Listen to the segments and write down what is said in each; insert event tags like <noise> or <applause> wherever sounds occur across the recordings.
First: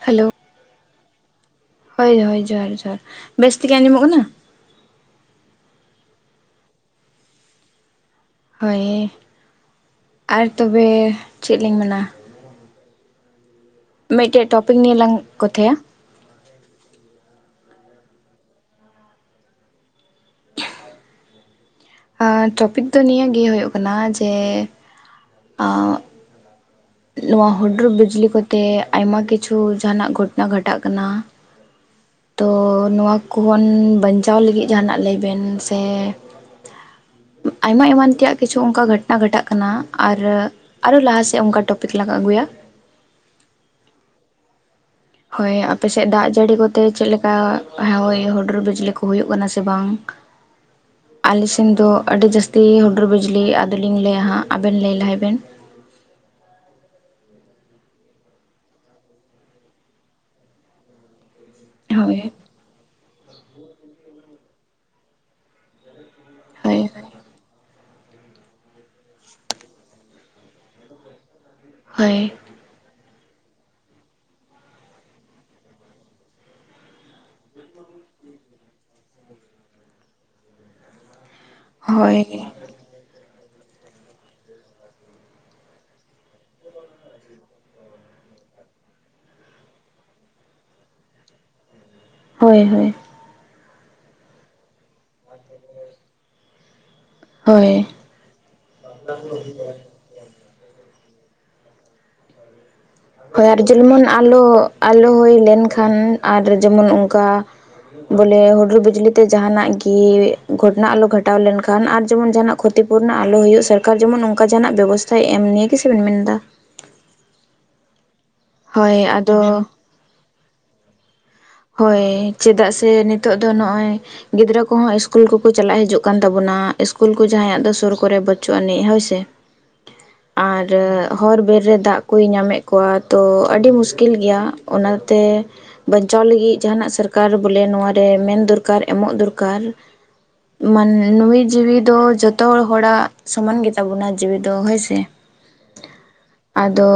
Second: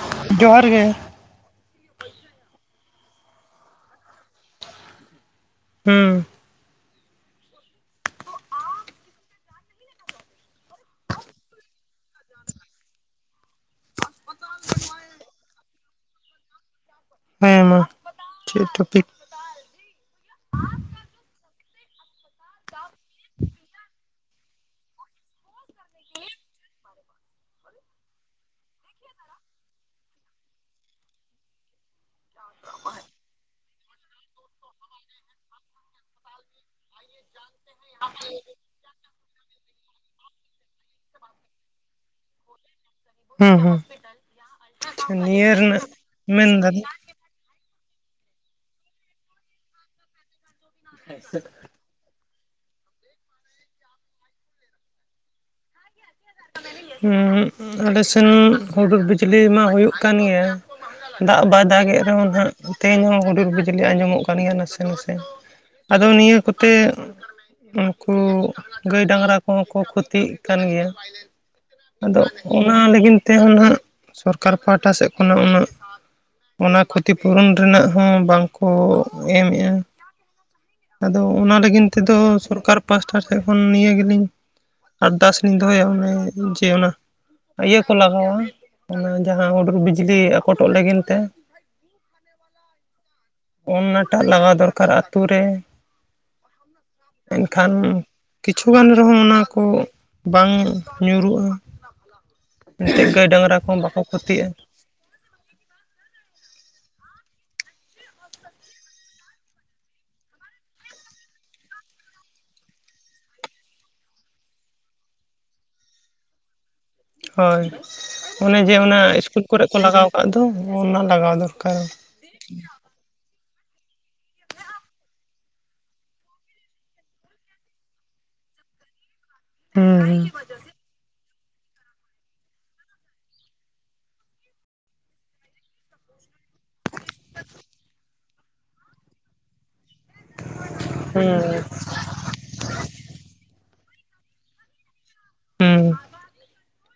Hello ᱡᱚᱦᱟᱨ ᱜᱮ᱾ ᱦᱳᱭ ᱦᱳᱭ ᱡᱚᱦᱟᱨ ᱡᱚᱦᱟᱨ, ᱵᱮᱥ ᱛᱮᱜᱮ ᱟᱸᱡᱚᱢᱚᱜ ᱠᱟᱱᱟ? ᱦᱩᱸ ᱦᱳᱭ ᱟᱨ ᱛᱚᱵᱮ ᱪᱮᱫ ᱞᱤᱧ ᱢᱮᱱᱟ? ᱢᱤᱫᱴᱮᱡ ᱴᱚᱯᱤᱠ ᱱᱤᱭᱟᱹ ᱞᱟᱝ ᱠᱚᱛᱷᱟᱭᱟ᱾ ᱦᱮᱸᱢᱟ ᱪᱮᱫ ᱴᱚᱯᱤᱠ? ᱚᱸ ᱴᱚᱯᱤᱠ ᱫᱚ ᱱᱤᱭᱟᱹ ᱜᱮ ᱦᱩᱭᱩᱜ ᱠᱟᱱᱟ ᱡᱮ ᱚᱸ᱾ ᱱᱚᱣᱟ ᱦᱩᱰᱩᱨ ᱵᱤᱡᱽᱞᱤ ᱠᱚᱛᱮ ᱟᱭᱢᱟ ᱠᱤᱪᱷᱩ ᱡᱟᱦᱟᱸᱱᱟᱜ ᱜᱷᱚᱴᱚᱱᱟ ᱜᱷᱟᱴᱟᱜ ᱠᱟᱱᱟ᱾ ᱛᱚ ᱱᱚᱣᱟ ᱠᱚ ᱠᱷᱚᱱ ᱵᱟᱧᱪᱟᱣ ᱞᱟᱹᱜᱤᱫ ᱡᱟᱦᱟᱱᱟᱜ ᱞᱟᱹᱭ ᱵᱮᱱ ᱥᱮ <inaudible> ᱟᱭᱢᱟ ᱮᱢᱟᱱ ᱛᱮᱭᱟᱜ ᱠᱤᱪᱷᱩ ᱚᱱᱠᱟ ᱜᱷᱴᱱᱟ ᱜᱷᱚᱴᱟᱜ ᱠᱟᱱᱟ ᱟᱨ ᱟᱨᱚ ᱞᱟᱦᱟᱥᱮᱫ ᱚᱱᱠᱟ ᱴᱚᱼᱼ <unintelligible> ᱞᱟᱜᱟ ᱟ. ᱜᱩᱜᱩᱭᱟ ᱾ ᱦᱩᱸ ᱦᱩᱸ᱾ ᱱᱤᱭᱟᱹ ᱦᱳᱭ ᱨᱮᱱᱟᱜ ᱟᱯᱮᱥᱮᱫ ᱫᱟᱜ ᱡᱟᱹᱲᱤ ᱠᱚᱛᱮ ᱢᱮᱱᱫᱟᱞᱤᱧ ᱪᱮᱫ ᱞᱮᱠᱟ? ᱦᱳᱭ ᱦᱩᱰᱩᱨ ᱵᱤᱡᱽᱞᱤ ᱠᱚ ᱦᱩᱭᱩᱜ ᱠᱟᱱᱟ ᱥᱮ ᱵᱟᱝ? ᱟᱞᱮ ᱥᱮᱱ ᱫᱚ ᱟᱹᱰᱤ ᱡᱟᱹᱥᱛ ᱛᱤ ᱦᱩᱰᱩᱨ ᱵᱤᱡᱞᱤ ᱟᱫᱚᱞᱤᱧ ᱞᱟᱹᱭᱟ ᱦᱟᱸᱜ ᱟᱵᱮᱱ ᱞᱟᱹᱭ ᱞᱟᱦᱟᱭ ᱵᱮᱱ᱾ ᱦᱩᱸ ᱟᱞᱮ ᱥᱮᱱ ᱦᱩᱰᱩᱨ ᱵᱤᱡᱽᱞᱤ ᱢᱟ ᱦᱩᱭᱩᱜ ᱠᱟᱱ ᱜᱮᱭᱟ᱾ ᱫᱟᱜ ᱵᱟᱭ ᱫᱟᱜ ᱮᱫ ᱦᱳᱭ ᱨᱮᱦᱚᱸ ᱦᱟᱸᱜ ᱛᱮᱦᱮᱧ ᱦᱚᱸ ᱦᱩᱰᱩᱨ ᱵᱤᱡᱽᱞᱤ ᱟᱸᱡᱚᱢᱚᱜ ᱠᱟᱱ ᱜᱮᱭᱟ ᱱᱟᱥᱮ ᱱᱟᱥᱮ᱾ ᱟᱫᱚ ᱱᱤᱭᱟᱹ ᱠᱚᱛᱮ ᱦᱳᱭ ᱩᱱ ᱠᱚ ᱜᱟᱹᱭ ᱰᱟᱝᱨᱟ ᱠᱚᱦᱚᱸ ᱠᱚ ᱠᱷᱚᱛᱤᱜ ᱠᱟᱱ ᱜᱮᱭᱟ ᱦᱳᱭ ᱟᱫᱚ ᱚᱱᱟ ᱞᱟᱹᱜᱤᱫ ᱛᱮᱦᱚᱸ ᱱᱟᱸᱜ ᱥᱚᱨᱠᱟᱨ ᱯᱟᱦᱴᱟ ᱥᱮᱫ ᱠᱷᱚᱱᱟᱜ ᱩᱱᱟᱹᱜ ᱚᱱᱟ ᱠᱷᱚᱛᱤ ᱯᱩᱨᱚᱱ ᱨᱮᱱᱟᱜ ᱦᱚᱸ ᱵᱟᱝᱠᱚ ᱮᱢ ᱮᱜᱼᱟ᱾ ᱟᱫᱚ ᱚᱱᱟ ᱞᱟᱹᱜᱤᱱ ᱛᱮᱫᱚ ᱦᱳᱭ ᱥᱚᱨᱠᱟᱨ ᱯᱟᱥᱴᱟ ᱴᱷᱮᱱ ᱠᱷᱚᱱ ᱱᱤᱭᱟᱹ ᱜᱮᱞᱤᱧ ᱟᱨᱫᱟᱥ ᱞᱤᱧ ᱫᱚᱦᱚᱭᱟ ᱚᱱᱮ ᱡᱮ ᱚᱱᱟ ᱤᱭᱟᱹ ᱠᱚ ᱞᱟᱜᱟᱣᱟ ᱚᱱᱟ ᱡᱟᱦᱟᱸ ᱦᱩᱰᱩᱨ ᱵᱤᱡᱽᱞᱤ ᱟᱠᱚᱴᱚᱜ ᱞᱟᱹᱜᱤᱱ ᱛᱮ <unintelligible> ᱦᱳᱭ ᱦᱳᱭ᱾ ᱚᱱᱱᱟᱴᱟᱜ ᱞᱟᱜᱟᱣ ᱫᱚᱨᱠᱟᱨ ᱟᱹᱛᱩ ᱨᱮ᱾ ᱦᱳᱭ ᱮᱱᱠᱷᱟᱱ ᱠᱤᱪᱷᱩᱜᱟᱱ ᱨᱮᱦᱚᱸ ᱚᱱᱟ ᱠᱚ ᱵᱟᱝ᱾ ᱧᱩᱨᱩᱜᱼᱟ, ᱮᱱᱛᱮᱫ ᱜᱟᱹᱭᱼ ᱦᱳᱭ ᱰᱟᱝᱨᱟ ᱟᱨ ᱠᱚᱦᱚᱸ ᱵᱟᱠᱚ ᱡᱮᱢᱚᱱ ᱟᱞᱚ ᱠᱷᱚᱛᱤᱜᱼᱟ᱾ ᱟᱞᱚ ᱦᱳᱭ ᱞᱮᱱᱠᱷᱟᱱ ᱟᱨ ᱡᱮᱢᱚᱱ ᱚᱱᱠᱟ ᱵᱚᱞᱮ ᱦᱩᱰᱩᱨ ᱵᱤᱡᱽᱞᱤ ᱛᱮ ᱡᱟᱦᱟᱸᱱᱟᱜ ᱜᱮ ᱜᱷᱚᱴᱱᱟ ᱟᱞᱚ ᱜᱷᱟᱴᱟᱣ ᱞᱮᱱᱠᱷᱟᱱ ᱟᱨ ᱡᱮᱢᱚᱱ ᱡᱟᱦᱟᱸᱱᱟᱜ ᱠᱷᱚᱛᱤᱯᱩᱨᱱᱚ ᱟᱞᱚ ᱦᱩᱭᱩᱜ ᱥᱚᱨᱠᱟᱨ ᱡᱮᱢᱚᱱ ᱚᱱᱠᱟ ᱡᱟᱦᱟᱱᱟᱜ ᱵᱮᱵᱚᱥᱛᱷᱟᱭ ᱮᱢ ᱱᱤᱭᱮ ᱜᱮ ᱥᱮ ᱵᱮᱱ ᱢᱮᱱ ᱮᱫᱟ? ᱦᱳᱭ, ᱚᱱᱮ ᱡᱮ ᱦᱳᱭ ᱚᱱᱟ ᱟᱫᱚ ᱤᱥᱠᱩᱞ ᱠᱚᱨᱮ ᱠᱚ ᱞᱟᱜᱟᱣ ᱠᱟᱜ ᱫᱚ ᱚᱱᱟ ᱞᱟᱜᱟᱣ ᱫᱚᱨᱠᱟᱨ᱾ ᱦᱚᱭ ᱪᱮᱫᱟᱜ ᱥᱮ ᱱᱤᱛᱚᱜ ᱫᱚ ᱱᱚᱜᱼᱚᱭ ᱜᱤᱫᱽᱨᱟᱹ ᱠᱚᱦᱚᱸ ᱥᱠᱩᱞ ᱠᱚᱠᱚ ᱪᱟᱞᱟᱜ ᱦᱤᱡᱩᱜ ᱠᱟᱱ ᱛᱟᱵᱚᱱᱟ ᱥᱠᱩᱞ ᱠᱚ ᱡᱟᱦᱟᱸᱭᱟᱜ ᱫᱚ ᱥᱩᱨ ᱠᱚᱨᱮ ᱵᱟᱹᱪᱩᱜ ᱟᱹᱱᱤᱡ ᱦᱚᱭᱥᱮ ᱦᱩᱸ ᱟᱨ ᱦᱚᱨ ᱵᱮᱨ ᱨᱮ ᱫᱟᱜ ᱠᱚᱭ ᱧᱟᱢᱮᱫ ᱠᱚᱣᱟ ᱛᱚ ᱟᱹᱰᱤ ᱢᱩᱥᱠᱤᱞ ᱜᱮᱭᱟ ᱚᱱᱟᱛᱮ ᱵᱟᱧᱪᱟᱣ ᱞᱟᱹᱜᱤᱫ ᱡᱟᱦᱟᱸᱱᱟᱜ ᱥᱚᱨᱠᱟᱨ ᱵᱚᱞᱮ ᱱᱚᱣᱟᱨᱮ ᱢᱮᱱ ᱫᱚᱨᱠᱟᱨ ᱮᱢᱚᱜ ᱫᱚᱨᱠᱟᱨ ᱢᱟᱱ ᱦᱩᱸ ᱦᱩᱸ ᱱᱩᱭ ᱡᱤᱣᱤ ᱫᱚ ᱡᱚᱛᱚ ᱦᱚᱲᱟᱜ ᱥᱚᱢᱟᱱ ᱜᱮᱛᱟᱵᱚᱱᱟ ᱡᱤᱣᱤ ᱫᱚ ᱦᱚᱭᱥᱮ ᱦᱩᱸ ᱟᱫᱚ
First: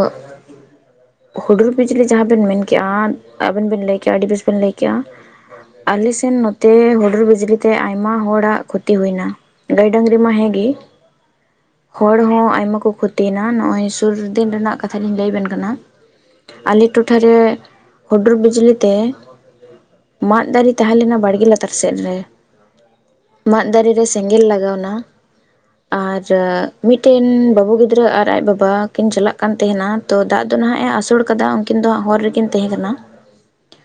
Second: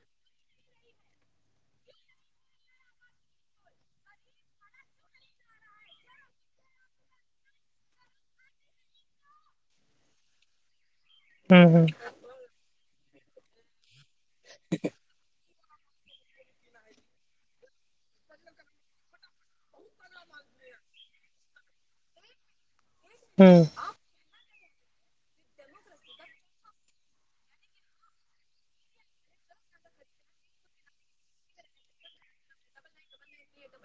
ᱦᱩᱰᱩᱨ ᱵᱤᱡᱽᱞᱤ ᱡᱟᱦᱟᱸ ᱵᱮᱱ ᱢᱮᱱᱠᱮᱫᱼᱟ ᱟᱵᱮᱱ ᱵᱮᱱ ᱞᱟᱹᱭ ᱪᱮ ᱟᱹᱰᱤ ᱵᱮᱥ ᱵᱮᱱ ᱞᱟᱹᱭ ᱠᱮᱜᱼᱟ ᱟᱞᱮᱥᱮᱱ ᱱᱚᱛᱮ ᱦᱩᱰᱩᱨ ᱵᱤᱡᱽᱞᱤ ᱛᱮ ᱟᱭᱢᱟ ᱦᱚᱲᱟᱜ ᱠᱷᱚᱛᱤ ᱦᱩᱭᱮᱱᱟ ᱜᱟᱹᱭ ᱰᱟᱝᱨᱤ ᱢᱟ ᱦᱮᱸ ᱜᱮ ᱦᱩᱸ ᱦᱩᱸ ᱦᱚᱲ ᱦᱚᱸ ᱟᱭᱢᱟ ᱠᱚ ᱠᱷᱚᱛᱤᱭᱮᱱᱟ ᱱᱚᱜᱼᱚᱭ ᱥᱩᱨ ᱫᱤᱱ ᱨᱮᱱᱟᱜ ᱠᱟᱛᱷᱟ ᱞᱤᱧ ᱞᱟᱹᱭ ᱟᱵᱮᱱ ᱠᱟᱱᱟ ᱟᱞᱮ ᱴᱚᱴᱷᱟᱨᱮ ᱦᱩᱰᱩᱨ ᱵᱤᱡᱽᱞᱤ ᱛᱮ ᱢᱟᱫ ᱫᱟᱨᱮ ᱛᱟᱦᱮᱸ ᱞᱮᱱᱟ ᱵᱟᱲᱜᱮ ᱞᱟᱛᱟᱨ ᱥᱮᱫ ᱨᱮ ᱢᱟᱸᱫ ᱫᱟᱨᱮᱨᱮ ᱥᱮᱸᱜᱮᱞ ᱞᱟᱜᱟᱣᱱᱟ ᱟᱨ ᱢᱤᱫᱴᱮᱱ ᱵᱟᱹᱦᱩ ᱜᱤᱫᱽᱨᱟᱹ ᱟᱨ ᱟᱡ ᱵᱟᱵᱟ ᱠᱤᱱ ᱪᱟᱞᱟᱜ ᱠᱟᱱ ᱛᱟᱦᱮᱱᱟ ᱛᱚ ᱫᱟᱜ ᱫᱚ ᱱᱟᱦᱟᱜ ᱮ ᱟᱹᱥᱩᱞ ᱟᱠᱟᱫᱟ ᱩᱱᱠᱤᱱ ᱫᱚ ᱦᱟᱜ ᱦᱚᱨ ᱨᱮᱠᱤᱱ ᱛᱟᱦᱮᱸ ᱠᱟᱱᱟ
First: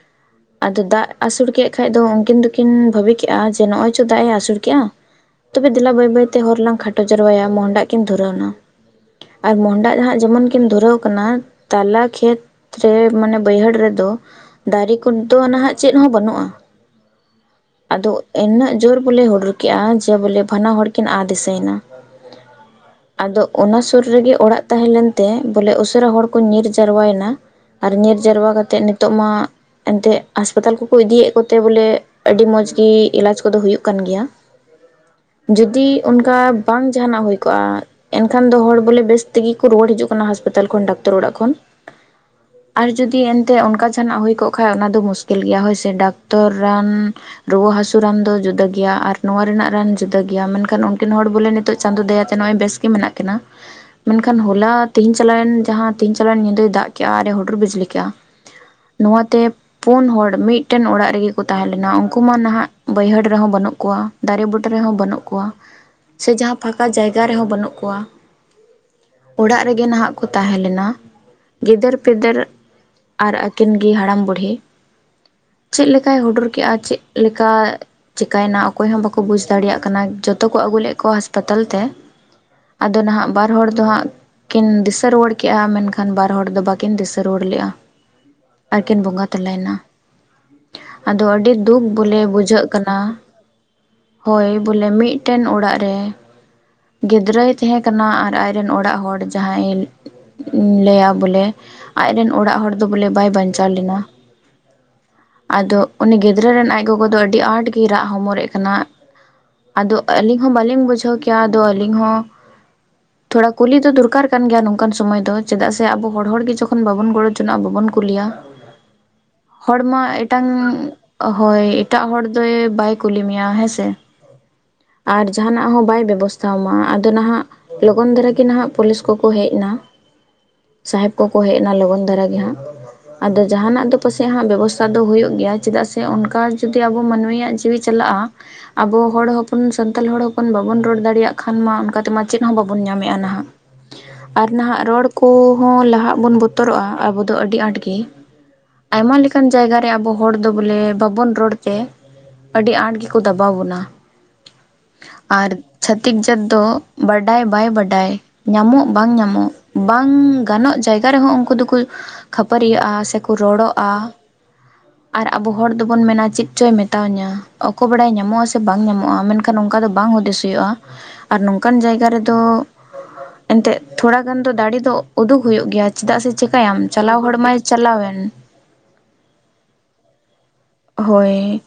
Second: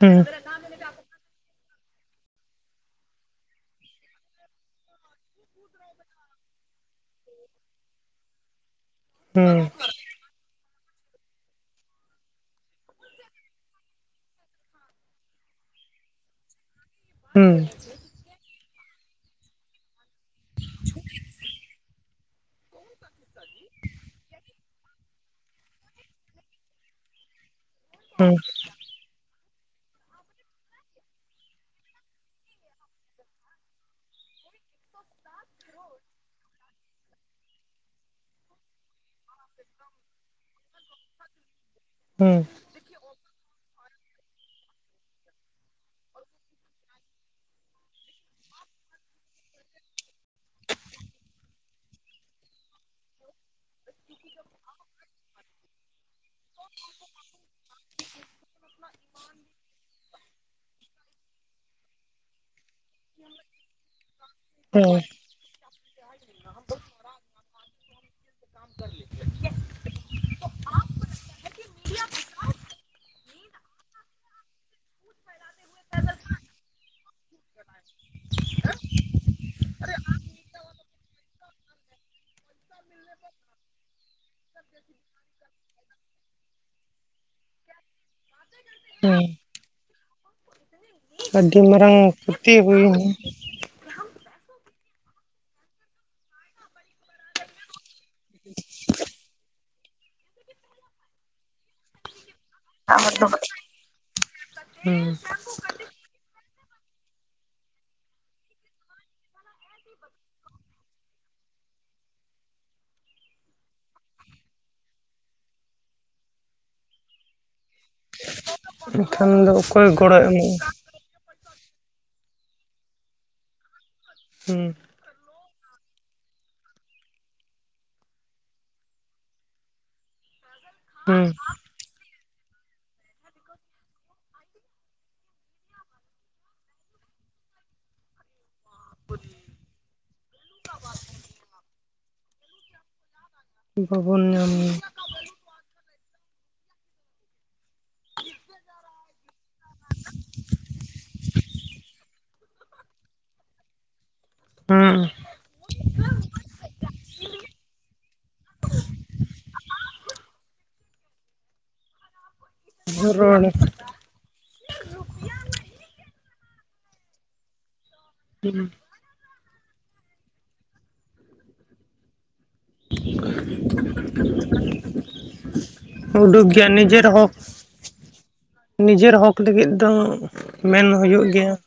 ᱦᱩᱸ ᱟᱫᱚ ᱫᱟᱜ ᱟᱹᱥᱩᱲ ᱠᱮᱫ ᱠᱷᱟᱡ ᱫᱚ ᱩᱱᱠᱤᱱ ᱫᱚᱠᱤᱱ ᱵᱷᱟᱵᱤ ᱠᱮᱼᱟ ᱡᱮ ᱱᱚᱜᱚᱭ ᱪᱚ ᱫᱟᱜ ᱮ ᱟᱹᱥᱩᱲ ᱠᱮᱼᱟ ᱛᱚᱵᱮ ᱫᱮᱞᱟ ᱵᱟᱹᱭᱼᱵᱟᱹᱭᱛᱮ ᱦᱚᱨᱞᱟᱝ ᱠᱷᱟᱴᱚ ᱡᱟᱣᱟᱭᱟ ᱢᱚᱦᱰᱟᱜ ᱠᱤᱱ ᱫᱷᱩᱨᱟᱹᱣ ᱮᱱᱟ ᱟᱨ ᱢᱚᱦᱰᱟ ᱞᱟᱦᱟᱸᱜ ᱡᱮᱢᱚᱱᱤᱢ ᱠᱤ ᱫᱷᱩᱨᱟᱹᱣ ᱚᱱᱟ ᱛᱟᱞᱟ ᱠᱷᱮᱛ ᱨᱮ ᱢᱟᱱᱮ ᱵᱟᱹᱭᱦᱟᱹᱲ ᱨᱮᱫᱚ ᱫᱟᱨᱮ ᱠᱚᱫᱚ ᱱᱟᱸᱦᱟᱜ ᱪᱮᱫ ᱦᱚᱸ ᱵᱟᱹᱱᱩᱜᱼᱟ᱾ ᱦᱩᱸ ᱟᱫᱚ ᱤᱱᱟᱹ ᱡᱳᱨ ᱵᱚᱞᱮ ᱦᱩᱰᱩᱨ ᱠᱮᱜᱼᱟ ᱡᱮ ᱵᱚᱞᱮ ᱵᱟᱱᱟ ᱦᱚᱲ ᱠᱤᱱ ᱟ ᱫᱤᱥᱟᱹᱭᱮᱱᱟ᱾ ᱟᱫᱚ ᱚᱱᱟ ᱥᱩᱨ ᱨᱮᱜᱮ ᱚᱲᱟᱜ ᱛᱟᱦᱮᱸ ᱞᱮᱱᱛᱮ ᱵᱚᱞᱮ ᱩᱥᱟᱹᱨᱟ ᱦᱚᱲ ᱠᱚ ᱧᱤᱨ ᱡᱟᱨᱣᱟᱭᱮᱱᱟ ᱟᱨ ᱧᱤᱨ ᱡᱟᱣᱨᱟ ᱠᱟᱛᱮᱫ ᱱᱤᱛᱚᱜ ᱢᱟ ᱮᱱᱛᱮᱫ ᱦᱟᱸᱥᱯᱟᱛᱟᱞ ᱠᱚᱠᱚ ᱤᱫᱤᱭᱮᱫ ᱠᱚᱛᱮ ᱵᱚᱞᱮ ᱟᱹᱰᱤ ᱢᱚᱸᱡᱽ ᱜᱤ ᱮᱞᱟᱡᱽ ᱠᱚᱫᱚ ᱦᱩᱭᱩᱜ ᱠᱟᱱ ᱜᱮᱭᱟ ᱡᱩᱫᱤ ᱚᱱᱠᱟ ᱵᱟᱝ ᱡᱟᱦᱟᱱᱟᱜ ᱦᱩᱭ ᱠᱚᱜᱼᱟ ᱮᱱᱠᱷᱟᱱ ᱫᱚ ᱦᱚᱲ ᱵᱚᱞᱮ ᱵᱮᱥ ᱛᱮᱜᱮ ᱠᱚ ᱨᱩᱣᱟᱹᱲ ᱦᱤᱡᱩᱜ ᱠᱟᱱᱟ ᱦᱟᱸᱥᱯᱟᱛᱟᱞ ᱠᱷᱚᱱ ᱰᱟᱠᱛᱟᱨ ᱚᱲᱟᱜ ᱠᱷᱚᱱ ᱦᱩᱸ ᱟᱨ ᱡᱩᱫᱤ ᱮᱱᱛᱮᱜ ᱚᱱᱠᱟ ᱡᱟᱦᱱᱟᱜ ᱦᱩᱭ ᱠᱚᱜ ᱠᱷᱟᱱ ᱚᱱᱟ ᱫᱚ ᱢᱩᱥᱠᱤᱞ ᱜᱮᱭᱟ ᱦᱚᱭᱥᱮ ᱰᱟᱠᱛᱚᱨ ᱨᱟᱱ ᱨᱩᱣᱟᱹ ᱦᱟᱹᱥᱩ ᱨᱟᱱ ᱫᱚ ᱡᱩᱫᱟᱹ ᱜᱮᱭᱟ ᱟᱨ ᱱᱚᱣᱟ ᱨᱮᱱᱟᱜ ᱨᱟᱱ ᱡᱩᱫᱟᱹ ᱜᱮᱭᱟ ᱢᱮᱱᱠᱷᱟᱱ ᱩᱱᱠᱤᱱ ᱦᱚᱲ ᱵᱚᱞᱮ ᱱᱤᱛᱚᱜ ᱪᱟᱸᱫᱳ ᱫᱟᱭᱟᱛᱮ ᱱᱚᱜᱼᱚᱭ ᱵᱮᱥ ᱢᱮᱱᱟᱜ ᱠᱤᱱᱟ ᱢᱮᱱᱠᱷᱟᱱ ᱦᱚᱞᱟ ᱛᱮᱦᱮᱧ ᱪᱟᱞᱟᱣᱮᱱ ᱡᱟᱦᱟᱸ ᱤᱧ ᱪᱟᱞᱟᱜᱼᱟ ᱧᱤᱫᱟᱹ ᱫᱟᱜ ᱠᱮᱜᱼᱟ ᱟᱨ ᱦᱩᱰᱩᱨ ᱵᱤᱡᱽᱞᱤ ᱠᱮᱜᱼᱟ ᱱᱚᱣᱟ ᱯᱩᱱ ᱦᱚᱲ ᱢᱤᱫᱴᱮᱱ ᱚᱲᱟᱜ ᱨᱮᱜᱮ ᱠᱚ ᱛᱟᱦᱮᱸ ᱞᱮᱱᱟ ᱩᱱᱠᱩ ᱢᱟ ᱱᱟᱦᱟᱜ ᱵᱟᱹᱭᱦᱟᱹᱲ ᱨᱮᱦᱚᱸ ᱵᱟᱹᱱᱩᱜ ᱠᱚᱣᱟ ᱫᱟᱨᱮ ᱵᱩᱴᱟᱹ ᱨᱮᱦᱚᱸ ᱵᱟᱹᱱᱩᱜ ᱠᱚᱣᱟ ᱥᱮ ᱡᱟᱦᱟᱸ ᱯᱷᱟᱸᱠᱟ ᱡᱟᱭᱜᱟ ᱨᱮᱦᱚᱸ ᱵᱟᱹᱱᱩᱜ ᱠᱚᱣᱟ᱾ ᱚᱲᱟᱜ ᱨᱮᱜᱮ ᱱᱟᱦᱟᱜ ᱠᱚ ᱛᱟᱦᱮᱸ ᱞᱮᱱᱟ ᱜᱤᱫᱟᱹᱨᱼᱯᱤᱫᱟᱹᱨ ᱟᱨ ᱟᱹᱠᱤᱱ ᱜᱮ ᱦᱟᱲᱟᱢ ᱵᱩᱲᱦᱤ ᱩᱠᱩᱛ <inaudible> ᱪᱮᱫ ᱞᱮᱠᱟᱭ ᱦᱩᱰᱚᱨ ᱠᱮᱜᱼᱟ ᱪᱮᱫ ᱞᱮᱠᱟ ᱪᱤᱠᱟᱹᱭᱮᱱᱟ ᱚᱠᱚᱭ ᱦᱚᱸ ᱵᱟᱠᱚ ᱵᱩᱡᱽ ᱫᱟᱲᱮᱭᱟᱜ ᱠᱟᱱᱟ ᱡᱚᱛᱚ ᱠᱚ ᱟᱹᱜᱩ ᱞᱮᱫ ᱠᱚᱣᱟ ᱦᱟᱸᱥᱯᱟᱛᱟᱞ ᱛᱮ ᱟᱫᱚ ᱱᱟᱦᱟᱜ ᱵᱟᱨ ᱦᱚᱲ ᱫᱚ ᱦᱟᱜ ᱠᱤᱱ ᱫᱤᱥᱟᱹ ᱨᱩᱣᱟᱹᱲ ᱠᱮᱫᱼᱟ ᱢᱮᱱᱠᱷᱟᱱ ᱵᱟᱨ ᱦᱚᱲ ᱫᱚ ᱵᱟᱟᱹᱠᱤᱱ ᱫᱤᱥᱟᱹ ᱨᱩᱣᱟᱹᱲ ᱞᱮᱜᱼᱟ ᱟᱨᱠᱤᱱ ᱵᱚᱸᱜᱟ ᱛᱟᱞᱟᱭᱮᱱᱟ ᱟᱫᱚ ᱟᱹᱰᱤ ᱫᱩᱠ ᱢᱟᱨᱟᱝ ᱵᱚᱞᱮ ᱠᱷᱚᱛᱤ ᱵᱩᱡᱷᱟᱹᱜ ᱠᱟᱱᱟ᱾ ᱦᱩᱭᱱᱟ ᱦᱳᱭ ᱵᱚᱞᱮ ᱢᱤᱜᱴᱮᱱ ᱚᱲᱟᱜ ᱨᱮ ᱜᱤᱫᱽᱨᱟᱹᱭ ᱛᱟᱦᱮᱸ ᱠᱟᱱᱟ ᱟᱨ ᱟᱡᱨᱮᱱ ᱚᱲᱟᱜ ᱦᱚᱲ ᱡᱟᱦᱟᱸᱭ ᱜᱮ ᱞᱟᱹᱭᱟ ᱵᱚᱞᱮ ᱟᱡᱨᱮᱱ ᱚᱲᱟᱜ ᱦᱚᱲ ᱫᱚ ᱵᱚᱞᱮ ᱵᱟᱭ ᱵᱟᱧᱪᱟᱣᱜ ᱪᱟᱣ ᱞᱮᱱᱟ᱾ ᱟᱫᱚ ᱩᱱᱤ ᱜᱤᱫᱽᱨᱟᱹ ᱨᱮᱱ ᱟᱡ ᱜᱚᱜᱚ ᱫᱚ ᱟᱹᱰᱤ ᱟᱸᱴ ᱜᱮᱭ ᱨᱟᱜ ᱦᱚᱢᱚᱨᱮᱜ ᱠᱟᱱᱟ᱾ ᱟᱫᱚ ᱟᱹᱞᱤᱝ ᱦᱚᱸ ᱵᱟᱹᱞᱤᱧ ᱵᱩᱡᱷᱟᱹᱣ ᱠᱮᱭᱟ ᱟᱫᱚ ᱟᱹᱞᱤᱝ ᱦᱚᱸ ᱛᱷᱚᱲᱟ ᱠᱩᱞᱤ ᱫᱚ ᱫᱚᱨᱠᱟᱨ ᱠᱟᱱ ᱜᱮᱭᱟ ᱱᱚᱝᱠᱟᱱ ᱥᱚᱢᱚᱭ ᱫᱚ ᱪᱮᱫᱟᱜ ᱥᱮ ᱟᱵᱚ ᱦᱚᱲ ᱦᱚᱲ ᱜᱮ ᱡᱚᱠᱷᱚᱱ ᱵᱟᱵᱚᱱ ᱜᱚᱲ ᱪᱚᱱᱟᱜᱼᱟ ᱵᱟᱵᱚᱱ ᱠᱩᱞᱤᱭᱟ ᱮᱱᱠᱷᱟᱱ ᱫᱚ ᱚᱠᱚᱭ ᱜᱚᱲᱚᱭ ᱮᱢᱚᱜᱼᱟ? ᱚᱦᱚᱭ ᱮᱴᱟᱜ ᱦᱚᱲ ᱫᱚᱭ ᱵᱟᱭ ᱠᱩᱞᱤ ᱢᱮᱭᱟ ᱦᱮᱸᱥᱮ᱾ ᱦᱩᱸ ᱟᱨ ᱡᱟᱦᱟᱱᱟᱜ ᱦᱚᱸ ᱵᱟᱭ ᱵᱮᱵᱚᱥᱛᱷᱟ ᱣᱟᱢᱟ, ᱟᱫᱚ ᱱᱟᱦᱟᱜ ᱞᱚᱜᱚᱱ ᱫᱷᱟᱨᱟ ᱜᱤ ᱱᱟᱦᱟᱜ ᱯᱩᱞᱤᱥ ᱠᱚᱠᱚ ᱦᱮᱜ ᱱᱟ, ᱥᱟᱦᱮᱵᱽ ᱦᱩᱸ ᱠᱚᱠᱚ ᱦᱮᱡ ᱱᱟ ᱞᱚᱜᱚᱱ ᱫᱷᱟᱨᱟ ᱜᱮ ᱦᱟᱸᱜ᱾ ᱟᱫᱚ ᱡᱟᱦᱟᱱᱟᱜ ᱫᱚ ᱯᱟᱥᱮᱜ ᱵᱮᱵᱚᱥᱛᱷᱟ ᱫᱚ ᱦᱩᱭᱩᱜ ᱜᱮᱭᱟ, ᱪᱮᱫᱟᱜ ᱥᱮ ᱚᱱᱠᱟ ᱡᱩᱫᱤ ᱟᱵᱚ ᱢᱟᱱᱢᱤᱭᱟᱜ ᱪᱤᱣᱤ ᱪᱟᱞᱟᱜᱼᱟ᱾ ᱟᱵᱚ ᱦᱚᱲ ᱦᱚᱯᱚᱱ ᱥᱟᱱᱛᱟᱞ ᱦᱚᱲ ᱦᱚᱯᱚᱱ ᱵᱟᱵᱚᱱ ᱨᱚᱲ ᱫᱟᱲᱮᱭᱟᱜ ᱠᱷᱟᱱ ᱢᱟ ᱚᱱᱠᱟ ᱛᱮᱢᱟ ᱪᱮᱫ ᱦᱚᱸ ᱵᱟᱵᱚᱱ ᱧᱟᱢᱮᱜᱼᱟ ᱱᱟᱦᱟᱜ᱾ ᱦᱩᱸ ᱵᱟᱵᱚᱱ ᱟᱨ ᱧᱟᱢ ᱱᱟᱦᱟᱜ ᱨᱚᱲ ᱠᱩ ᱦᱚᱸ ᱞᱟᱦᱟᱜ ᱵᱚᱱ ᱵᱚᱛᱚᱨᱚᱜᱼᱟ ᱟᱵᱚ ᱫᱚ ᱟᱹᱰᱤ ᱟᱸᱴ ᱜᱮ ᱜᱮ ᱟᱭᱢᱟ ᱞᱮᱠᱟᱱ ᱡᱟᱭᱜᱟ ᱨᱮ ᱟᱵᱚ ᱦᱚᱲ ᱫᱚ ᱵᱚᱞᱮ ᱵᱟᱵᱚᱱ ᱨᱚᱲ ᱛᱮ ᱟᱹᱰᱤ ᱟᱸᱴ ᱜᱮᱠᱚ ᱫᱟᱵᱟᱣ ᱵᱚᱱᱟ᱾ ᱟᱸ ᱟᱨ ᱪᱷᱟᱹᱛᱤᱠ ᱡᱟᱹᱛ ᱫᱚ ᱵᱟᱰᱟᱭ ᱵᱟᱭ ᱵᱟᱰᱟᱭ ᱧᱟᱢᱚᱜ ᱵᱟᱝ ᱧᱟᱢᱚᱜ ᱵᱟᱝ ᱜᱟᱱᱚᱜ ᱡᱟᱭᱜᱟ ᱨᱮᱦᱚᱸ ᱩᱱᱠᱩ ᱫᱚᱠᱚ ᱠᱷᱟᱹᱯᱟᱹᱨᱤᱭᱟᱹᱜᱼᱟ ᱥᱮᱠᱚ ᱨᱚᱲ ᱨᱚᱲᱚᱜᱼᱟ᱾ ᱟᱨ ᱟᱵᱚ ᱦᱚᱲ ᱫᱚᱵᱚᱱ ᱢᱮᱱᱟ ᱪᱮᱫ ᱪᱚᱭ ᱢᱮᱛᱣᱟᱹᱧᱟ ᱚᱠᱚ ᱵᱟᱲᱟᱭ ᱧᱟᱢᱚᱜᱼᱟ ᱥᱮ ᱵᱟᱝ ᱧᱟᱢᱚᱜ ᱢᱚᱜᱼᱟ ᱢᱮᱱᱠᱷᱟᱱ ᱚᱝᱠᱟ ᱫᱚ ᱵᱟᱝ ᱦᱩᱫᱤᱥ ᱦᱩᱭᱩᱜᱼᱟ ᱟᱨ ᱱᱚᱝᱠᱟᱱ ᱡᱟᱭᱜᱟ ᱨᱮᱫᱚ <inaudible> ᱮᱱᱛᱮᱜ ᱛᱷᱚᱲᱟ ᱜᱟᱱ ᱫᱚ ᱫᱟᱲᱤ ᱫᱚ ᱩᱫᱩᱜ ᱦᱩᱭᱩᱜ ᱜᱮᱭᱟ᱾ ᱪᱮᱫᱟᱜ ᱥᱮ ᱩᱰᱩᱠ ᱜᱮᱭᱟ ᱪᱤᱠᱟᱭᱟᱢ ᱱᱤᱡᱮᱨ ᱪᱟᱞᱟᱣ ᱦᱚᱸᱠ ᱦᱚᱲ ᱢᱟᱭ ᱪᱟᱞᱟᱣᱮᱱ᱾ ᱱᱤᱡᱮᱨ ᱦᱚᱠ ᱞᱟᱹᱜᱤᱫ ᱫᱚ ᱢᱮᱱ ᱦᱩᱭᱩᱜ ᱜᱮᱭᱟ᱾ ᱦᱳᱭ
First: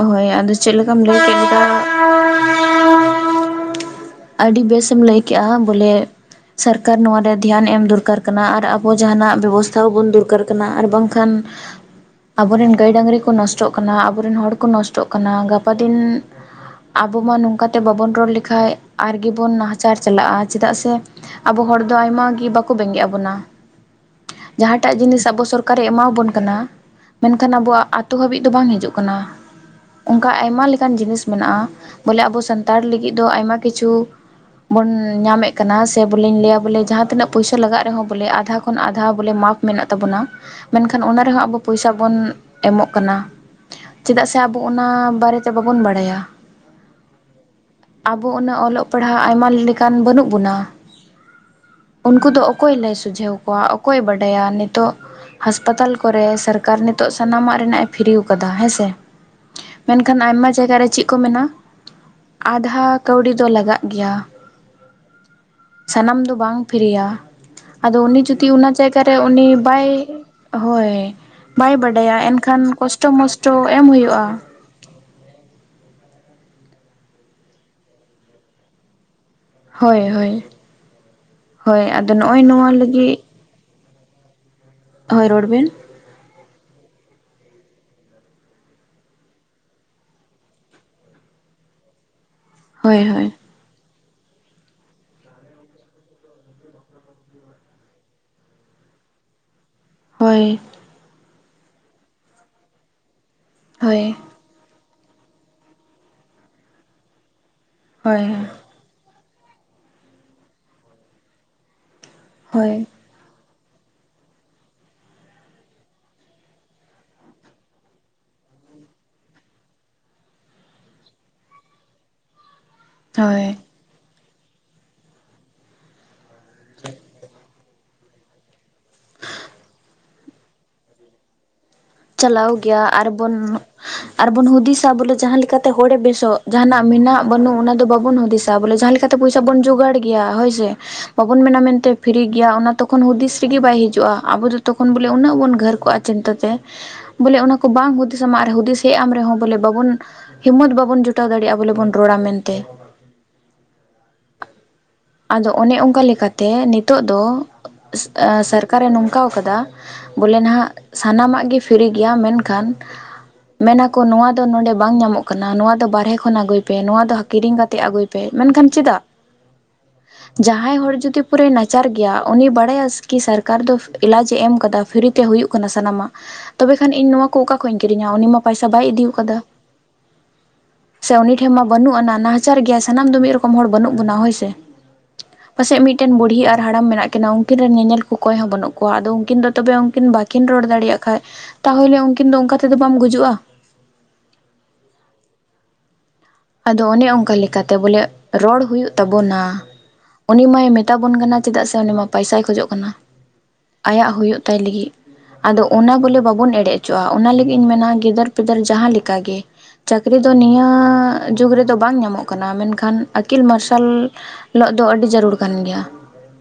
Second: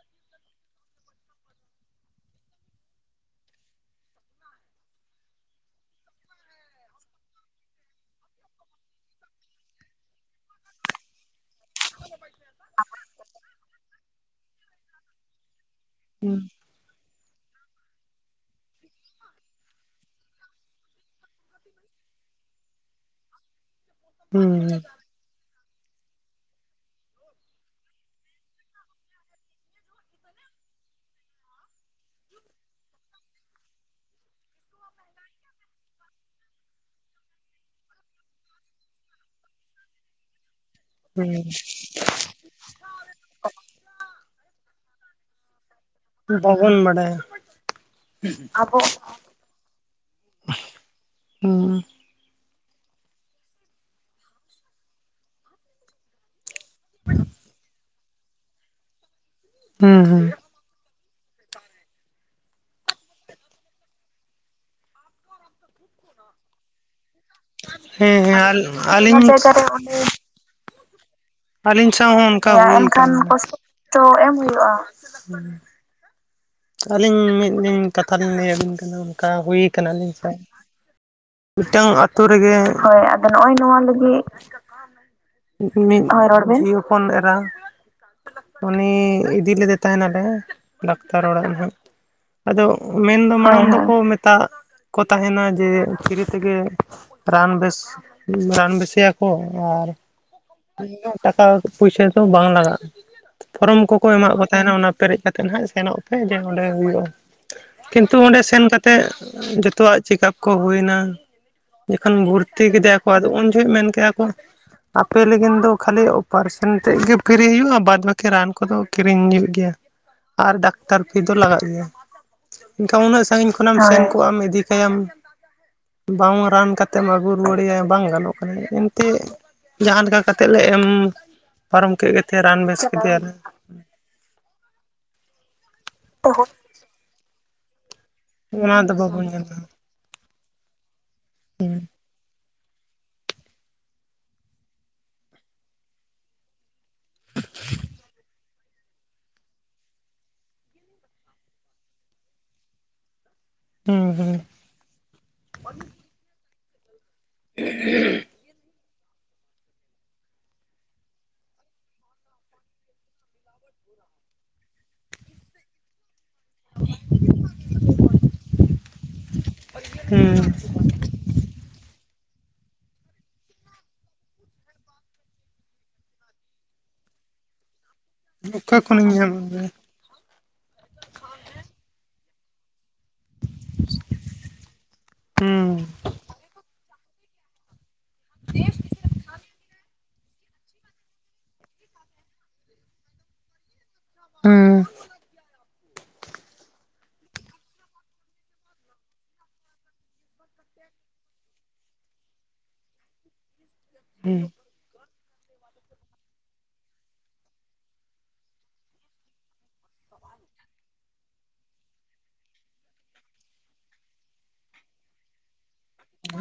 ᱦᱳᱭ ᱟᱫᱚ ᱪᱮᱜ ᱞᱮᱠᱟᱢ ᱞᱟᱹᱭ ᱠᱮᱫ ᱞᱮᱠᱟ ᱟᱹᱰᱤ ᱵᱮᱥ ᱮᱢ ᱞᱟᱹᱭ ᱠᱮᱜᱼᱟ, ᱵᱚᱞᱮ ᱥᱟᱨᱠᱟᱨ ᱱᱚᱣᱟ ᱨᱮ ᱫᱷᱮᱭᱟᱱ ᱮᱢ ᱫᱚᱨᱠᱟᱨ ᱠᱟᱱᱟ ᱟᱨ ᱟᱵᱚ ᱡᱟᱦᱟᱱᱟᱜ ᱵᱮᱵᱚᱥᱛᱷᱟ ᱦᱚᱸ ᱵᱚᱱ ᱫᱚᱨᱠᱟᱨ ᱠᱟᱱᱟ ᱟᱨ ᱵᱟᱝᱠᱷᱟᱱ ᱟᱵᱚᱨᱮᱱ ᱜᱟᱹᱭ ᱰᱟᱹᱝᱨᱤ ᱠᱚ ᱱᱚᱥᱴᱚᱜ ᱠᱟᱱᱟ ᱟᱵᱚᱨᱮᱱ ᱦᱚᱲ ᱠᱚ ᱱᱚᱥᱴᱚᱜ ᱠᱟᱱᱟ ᱜᱟᱯᱟ ᱫᱤᱱ ᱦᱩᱸ ᱟᱵᱚ ᱢᱟ ᱱᱚᱝᱠᱟ ᱛᱮ ᱵᱟᱵᱚᱱ ᱨᱚᱲ ᱞᱮᱠᱷᱟᱡ ᱟᱨᱜᱮᱵᱚᱱ ᱱᱟᱦᱟᱪᱟᱨ ᱪᱟᱞᱟᱜᱼᱟ ᱪᱮᱫᱟᱜ ᱥᱮ ᱟᱵᱚ ᱦᱚᱲ ᱫᱚ ᱟᱭᱢᱟ ᱜᱮ ᱵᱟᱠᱩ ᱵᱮᱸᱜᱮᱜ ᱟᱵᱚᱱᱟ ᱦᱩᱸ ᱡᱟᱦᱟᱸᱴᱟᱜ ᱡᱤᱱᱤᱥ ᱟᱵᱚ ᱥᱚᱨ ᱠᱟᱨᱮ ᱮᱢᱟᱣᱵᱚᱱ ᱠᱟᱱᱟ ᱢᱮᱱᱠᱷᱟᱱ ᱟᱵᱚᱣᱟᱜ ᱟᱛᱳ ᱦᱟᱹᱵᱤᱡ ᱫᱚ ᱵᱟᱝ ᱦᱤᱡᱩᱜ ᱠᱟᱱᱟ᱾ ᱚᱝᱠᱟ ᱟᱭᱢᱟ ᱞᱮᱠᱟᱱ ᱡᱤᱱᱤᱥ ᱢᱮᱱᱟᱜᱼᱟ᱾ ᱵᱚᱞᱮ ᱟᱵᱚ ᱥᱟᱱᱛᱟᱲ ᱞᱟᱹᱜᱤᱜ ᱫᱚ ᱟᱭᱢᱟ ᱠᱤᱪᱷᱩ ᱵᱚᱱ ᱧᱟᱢᱮᱜ ᱠᱟᱱᱟ ᱥᱮ ᱵᱚᱞᱮᱧ ᱞᱟᱹᱭᱟ ᱵᱚᱞᱮ ᱡᱟᱦᱟᱸ ᱛᱤᱱᱟᱹᱜ ᱯᱚᱭᱥᱟ ᱞᱟᱜᱟᱜ ᱨᱮᱦᱚᱸ ᱵᱚᱞᱮ ᱟᱫᱷᱟ ᱠᱷᱚᱱ ᱟᱫᱷᱟ ᱵᱚᱞᱮ ᱢᱟᱜᱽ ᱢᱮᱱᱟᱜ ᱛᱟᱵᱚᱱᱟ ᱢᱮᱱᱠᱷᱟᱱ ᱚᱱᱟ ᱨᱮᱦᱚᱸ ᱟᱵᱚ ᱯᱚᱭᱥᱟ ᱵᱚᱱ ᱮᱢᱚᱜ ᱠᱟᱱᱟ ᱪᱮᱫᱟᱜ ᱥᱮ ᱟᱵᱚ ᱚᱱᱟ ᱵᱟᱨᱮᱛᱮ ᱵᱟᱵᱚᱱ ᱵᱟᱲᱟᱭᱟ ᱵᱚᱵᱚᱱ ᱵᱟᱰᱟᱭᱟ᱾ ᱟᱵᱚ ᱩᱱᱟᱹᱜ ᱚᱞᱚᱜ ᱯᱟᱲᱦᱟᱜ ᱟᱭᱢᱟ ᱞᱮᱠᱟᱱ ᱵᱟᱹᱱᱩᱜ ᱵᱚᱱᱟ᱾ ᱚᱸ ᱩᱱᱠᱩ ᱫᱚ ᱚᱠᱚᱭ ᱞᱟᱹᱭ ᱥᱩᱡᱷᱟᱹᱣ ᱠᱚᱣᱟ ᱚᱠᱚᱭ ᱵᱟᱰᱟᱭᱟ ᱱᱤᱛᱚᱜ ᱦᱟᱥᱯᱟᱛᱟᱞ ᱠᱚᱨᱮ ᱥᱟᱨ ᱠᱟᱨ ᱱᱤᱛᱚᱜ ᱥᱟᱱᱟᱢᱟᱜ ᱨᱮᱱᱟᱜ ᱮ ᱯᱷᱤᱨᱤᱣ ᱠᱟᱫᱟ ᱦᱮᱸᱥᱮ᱾ ᱦᱩᱸ ᱢᱮᱱᱠᱷᱟᱱ ᱦᱩᱸ ᱟᱭᱢᱟ ᱡᱟᱭᱜᱟ ᱨᱮ ᱪᱮᱜ ᱠᱚ ᱢᱮᱱᱟ ᱟᱫᱷᱟ ᱠᱟᱹᱣᱰᱤ ᱫᱚ ᱞᱟᱜᱟᱜ ᱜᱮᱭᱟ᱾ ᱥᱟᱱᱟᱢ ᱫᱚ ᱵᱟᱝ ᱯᱷᱤᱨᱤᱭᱟ᱾ ᱟᱫᱚ ᱦᱮᱸ ᱩᱱᱤ ᱦᱮᱸ ᱡᱩᱫᱤ ᱟᱞ ᱚᱱᱟ ᱡᱟᱭᱜᱟ ᱨᱮ ᱟᱹᱞᱤᱧ ᱩᱱᱤ ᱵᱟᱭ ᱦᱳᱭ ᱵᱟᱭ ᱵᱟᱰᱟᱭᱟ ᱮᱱᱠᱷᱟᱱ ᱠᱚᱥᱴᱚ ᱢᱚᱥᱴᱚ ᱛᱚ ᱮᱢ ᱦᱩᱭᱩᱜᱼᱟ ᱟᱹᱞᱤᱧ ᱢᱤᱫ ᱫᱤᱱ ᱠᱟᱛᱷᱟ ᱞᱤᱧ ᱞᱟᱹᱭ ᱟᱹᱵᱤᱱ ᱠᱟᱱᱟ ᱚᱱᱠᱟ ᱦᱩᱭ ᱠᱟᱱᱟ ᱦᱳᱭ ᱟᱹᱞᱤᱧ ᱦᱳᱭ ᱥᱟᱜ ᱦᱳᱭ ᱢᱤᱫᱴᱟᱝ ᱟᱫᱚ ᱟᱛᱳ ᱱᱚᱜᱼᱚᱭ ᱨᱮᱜᱮ ᱱᱚᱣᱟ ᱦᱳᱭ ᱞᱟᱹᱜᱤᱫ ᱟᱫᱚ ᱱᱚᱜᱼᱚᱭ ᱱᱚᱣᱟ ᱞᱟᱹᱜᱤᱫ ᱦᱳᱭ ᱨᱚᱲ ᱵᱮᱱ ᱢᱤᱫ ᱫᱷᱟᱣ ᱨᱚᱲ ᱤᱭᱟᱹ ᱯᱷᱚᱱ ᱮᱨᱟ ᱩᱱᱤ ᱤᱫᱤ ᱞᱮᱫᱮ ᱛᱟᱦᱮᱱᱟᱞᱮ ᱰᱟᱠᱛᱟᱨ ᱚᱲᱟᱜ ᱦᱟᱸᱜ ᱟᱫᱚ ᱦᱳᱭ ᱦᱳᱭ ᱢᱮᱱᱫᱚ ᱢᱟᱲᱟᱝ ᱫᱚᱠᱚ ᱢᱮᱛᱟᱜ ᱠᱚ ᱛᱟᱦᱮᱱᱟ ᱡᱮ ᱯᱷᱤᱨᱤ ᱛᱮᱜᱮ ᱨᱟᱱ ᱵᱮᱥ ᱨᱟᱱ ᱵᱮᱥᱮᱭᱟᱠᱚ ᱟᱨ ᱦᱳᱭ ᱴᱟᱠᱟ ᱯᱩᱭᱥᱟᱹ ᱫᱚ ᱵᱟᱝ ᱞᱟᱜᱟᱜᱼᱟ ᱯᱷᱚᱨᱚᱢ ᱠᱚᱠᱚ ᱦᱳᱭ ᱮᱢᱟᱜ ᱠᱚ ᱛᱟᱦᱮᱱᱟ ᱚᱱᱟ ᱯᱮᱨᱮᱡ ᱠᱟᱛᱮᱫ ᱦᱟᱸᱜ ᱥᱮᱱᱚᱜ ᱯᱮ ᱡᱮ ᱚᱸᱰᱮ ᱦᱩᱭᱩᱜᱼᱟ ᱠᱤᱱᱛᱩ ᱦᱳᱭ ᱚᱸᱰᱮ ᱥᱮᱱ ᱠᱟᱛ ᱛᱮ, ᱡᱚᱛᱚᱣᱟᱜ ᱪᱮᱠᱟᱯ ᱠᱚ ᱦᱩᱭᱱᱟ ᱡᱚᱠᱷᱚᱱ ᱵᱷᱚᱨᱛᱤ ᱦᱳᱭ ᱠᱮᱫᱮᱭᱟ ᱟᱫᱚ ᱩᱱ ᱡᱚᱦᱚᱜ ᱢᱮᱱ ᱠᱮᱜ-ᱟ ᱠᱚ ᱟᱯᱮ ᱞᱟᱹᱜᱤᱱ ᱫᱚ ᱠᱷᱟᱹᱞᱤ ᱚᱯᱟᱨᱮᱥᱚᱱ ᱛᱮᱫ ᱜᱮ ᱯᱷᱤᱨᱤ ᱦᱩᱭᱩᱜ-ᱟ ᱵᱟᱫᱽ ᱵᱟᱠᱤ ᱨᱟᱱ ᱠᱚᱫᱚ ᱠᱤᱨᱤᱧ ᱦᱩᱭᱩᱜ ᱜᱮᱭᱟ ᱟᱨ ᱰᱟᱠᱛᱟᱨ ᱯᱷᱤ ᱫᱚ ᱞᱟᱜᱟᱜ ᱜᱮᱭᱟ ᱮᱱᱠᱷᱟᱱ ᱩᱱᱟᱹᱜ ᱥᱟᱹᱜᱤᱧ ᱦᱳᱭ ᱠᱷᱚᱱᱮᱢ ᱥᱮᱱ ᱠᱚᱜ-ᱟᱢ ᱤᱫᱤ ᱠᱟᱭᱟᱢ ᱵᱟᱝ ᱨᱟᱱ ᱠᱟᱛᱮᱢ ᱟᱹᱜᱩ ᱨᱩᱣᱟᱹᱲᱮᱭᱟ ᱵᱟᱝ ᱜᱟᱱᱚᱜ ᱠᱟᱱᱟ ᱮᱱᱛᱮ ᱡᱟᱦᱟᱸ ᱞᱮᱠᱟ ᱠᱟᱛᱮᱜ ᱞᱮ ᱮᱢ ᱯᱟᱨᱚᱢ ᱠᱮᱫ ᱜᱮᱛᱮ ᱪᱟᱞᱟᱣ ᱨᱟᱱ ᱵᱮᱥ ᱜᱮᱭᱟ ᱠᱮᱫᱮᱭᱟᱞᱮ ᱟᱨᱵᱚᱱ ᱟᱨᱵᱚᱱ ᱦᱩᱫᱤᱥᱟ ᱵᱚᱞᱮ ᱡᱟᱦᱟᱸ ᱞᱮᱠᱟᱛᱮ ᱦᱚᱲᱮ ᱵᱮᱥᱚᱜ ᱡᱟᱦᱟᱱᱟᱜ ᱢᱮᱱᱟᱜ ᱵᱟᱹᱱᱩᱜ ᱚᱱᱟ ᱫᱚ ᱵᱟᱵᱚᱱ ᱦᱩᱫᱤᱥ ᱡᱟ ᱵᱚᱞᱮ ᱚᱱᱟ ᱫᱚ ᱡᱟᱦᱟᱸ ᱞᱮᱠᱟᱛᱮ ᱵᱟᱵᱚᱱ ᱯᱚᱭᱥᱟ ᱧᱟᱢᱟ ᱵᱚᱱ ᱡᱚᱜᱟᱲ ᱜᱮᱭᱟ ᱦᱳᱭ ᱥᱮ ᱵᱟᱵᱚᱱ ᱢᱮᱱᱟ ᱦᱩᱸ ᱢᱮᱱᱛᱮ ᱯᱷᱤᱨᱤ ᱜᱮᱭᱟ ᱚᱱᱟ ᱛᱚᱠᱷᱚᱱ ᱦᱩᱫᱤᱥ ᱨᱮᱜᱮ ᱵᱟᱭ ᱦᱤᱡᱩᱜᱼᱟ ᱟᱵᱚ ᱫᱚ ᱛᱚᱠᱷᱚᱱ ᱵᱚᱞᱮ ᱩᱱᱟᱹᱜ ᱵᱚᱱ ᱜᱷᱟᱹᱨ ᱠᱚᱜᱼᱟ ᱪᱤᱱᱛᱟᱹ ᱛᱮ ᱵᱚᱞᱮ ᱚᱱᱟ ᱠᱚ ᱵᱟᱝ ᱦᱩᱫᱤᱥ ᱟᱢᱟ ᱟᱨ ᱦᱩᱫᱤᱥ ᱦᱮᱡ ᱟᱢ ᱨᱮᱦᱚᱸ ᱵᱚᱞᱮ ᱵᱟᱵᱚᱱ ᱦᱤᱢᱚᱛ ᱵᱟᱵᱚᱱ ᱡᱩᱴᱟᱣ ᱫᱟᱲᱮᱭᱟᱜᱼᱟ ᱵᱚᱞᱮ ᱵᱚᱱ ᱨᱚᱲᱟ ᱢᱮᱱᱛᱮ ᱦᱩᱸ ᱦᱩᱸ ᱟᱫᱚ ᱚᱱᱮ ᱚᱱᱠᱟ ᱞᱮᱠᱟᱛᱮ ᱱᱤᱛᱚᱜ ᱫᱚ <inaudible> ᱥᱚᱨᱠᱟᱨᱮ ᱱᱚᱝᱠᱟ ᱟᱠᱟᱫᱟ ᱵᱚᱞᱮ ᱱᱟᱦᱟᱜ ᱥᱟᱱᱟᱢᱟᱜ ᱜᱮ ᱯᱷᱤᱨᱤ ᱜᱮᱭᱟ ᱢᱮᱱᱠᱷᱟᱱ ᱢᱮᱱᱟᱠᱚ ᱱᱚᱣᱟ ᱫᱚ ᱱᱚᱰᱮ ᱵᱟᱝ ᱧᱟᱢᱚᱜ ᱠᱟᱱᱟ ᱱᱚᱣᱟ ᱫᱚ ᱵᱟᱨᱦᱮ ᱠᱷᱚᱱ ᱟᱜᱩᱭ ᱯᱮ ᱱᱚᱣᱟ ᱫᱚ ᱠᱤᱨᱤᱧ ᱠᱟᱛᱮ ᱟᱹᱜᱩᱭ ᱯᱮ ᱢᱮᱱᱠᱷᱟᱱ ᱪᱮᱫᱟᱜ? ᱡᱟᱦᱟᱸ ᱦᱩᱸ ᱡᱟᱦᱟᱸᱭ ᱦᱚᱲ ᱡᱩᱫᱤ ᱯᱩᱨᱮ ᱱᱟᱪᱟᱨ ᱜᱮᱭᱟ ᱩᱱᱤ ᱵᱟᱲᱟᱭᱟ ᱠᱤ ᱥᱚᱨᱠᱟᱨ ᱫᱚ ᱮᱞᱟᱡᱽ ᱮᱢ ᱟᱠᱟᱫᱟ ᱯᱷᱨᱤᱛᱮ ᱦᱩᱭᱩᱜ ᱠᱟᱱᱟ ᱥᱟᱱᱟᱢᱟᱜ ᱛᱚᱵᱮ ᱠᱷᱟᱱ ᱤᱧ ᱱᱚᱣᱟ ᱠᱚ ᱚᱠᱟ ᱠᱷᱚᱭᱜ ᱤᱧ ᱠᱤᱨᱤᱧᱟ ᱩᱱᱤ ᱢᱟ ᱯᱟᱭᱥᱟ ᱚᱠᱟ ᱵᱟᱭ ᱤᱫᱤᱣ ᱠᱷᱚᱱᱤᱧ ᱧᱟᱢᱟ ᱠᱟᱫᱟ ᱥᱮ ᱩᱱᱤ ᱴᱷᱮᱱ ᱢᱟ ᱵᱟᱹᱱᱩᱜ ᱟᱱᱟ ᱱᱟᱦᱟᱪᱟᱨ ᱜᱮᱭᱟᱭ ᱥᱟᱱᱟᱢ ᱫᱚ ᱢᱤᱫ ᱨᱚᱠᱚᱢ ᱦᱚᱲ ᱵᱟᱹᱱᱩᱜ ᱵᱚᱱᱟ ᱦᱳᱭᱥᱮ ᱯᱟᱥᱮᱡ ᱦᱩᱸ ᱢᱤᱫᱴᱮᱱ ᱵᱩᱲᱦᱤ ᱟᱨ ᱦᱟᱲᱟᱢ ᱢᱮᱱᱟᱜ ᱠᱤᱱᱟᱹ ᱩᱱᱠᱤᱱ ᱨᱮᱱ ᱧᱮᱧᱮᱞ ᱠᱚ ᱚᱠᱚᱭ ᱦᱚᱸ ᱵᱟᱹᱱᱩᱜ ᱠᱚᱣᱟ ᱟᱫᱚ ᱩᱝᱠᱤᱱ ᱫᱚ ᱛᱚᱵᱮ ᱩᱝᱠᱤᱱ ᱵᱟᱠᱤᱱ ᱨᱚᱲ ᱫᱟᱲᱮᱭᱟᱜ ᱠᱷᱟᱡ ᱛᱟᱦᱚᱞᱮ ᱩᱝᱠᱤᱱ ᱫᱚ ᱚᱝᱠᱟ ᱛᱮᱫᱚ ᱵᱟᱢ ᱜᱩᱡᱩᱜᱼᱟ ᱦᱩᱸ ᱟᱫᱚ ᱚᱱᱮ ᱚᱝᱠᱟ ᱞᱮᱠᱟᱛᱮ ᱵᱚᱞᱮ ᱨᱚᱲ ᱦᱩᱭᱩᱜ ᱛᱟᱵᱚᱱᱟ ᱩᱱᱤ ᱢᱟᱭ ᱢᱮᱛᱟ ᱵᱚᱱ ᱠᱟᱱᱟ ᱪᱮᱫᱟᱜ ᱥᱮ ᱩᱱᱤ ᱢᱟ ᱯᱟᱭᱥᱟᱭ ᱠᱷᱚᱡᱚᱜ ᱠᱟᱱᱟ ᱟᱭᱟᱜ ᱦᱩᱭᱩᱜ ᱛᱟᱭ ᱦᱩᱸ ᱞᱟᱹᱜᱤᱫ ᱟᱫᱚ ᱚᱱᱟ ᱵᱚᱞᱮ ᱵᱟᱵᱚᱱ ᱮᱲᱮ ᱚᱪᱚᱜᱼᱟ ᱚᱱᱟ ᱞᱟᱹᱜᱤᱫ ᱤᱧ ᱢᱮᱱᱟ ᱜᱤᱫᱟᱹᱨ ᱯᱤᱫᱟᱹᱨ ᱡᱟᱦᱟᱸ ᱞᱮᱠᱟ ᱜᱮ ᱪᱟᱹᱠᱨᱤ ᱫᱚ ᱱᱤᱭᱟᱹ ᱡᱩᱜ ᱨᱮᱫᱚ ᱵᱟᱝ ᱧᱟᱢᱚᱜ ᱠᱟᱱᱟ᱾ ᱢᱮᱱᱠᱷᱟᱱ ᱟᱹᱠᱤᱞ ᱢᱟᱨᱥᱟᱞ ᱦᱤᱞᱚᱜ ᱫᱚ ᱟᱹᱰᱤ ᱡᱟᱹᱨᱩᱲ ᱠᱟᱱ ᱜᱮᱭᱟ᱾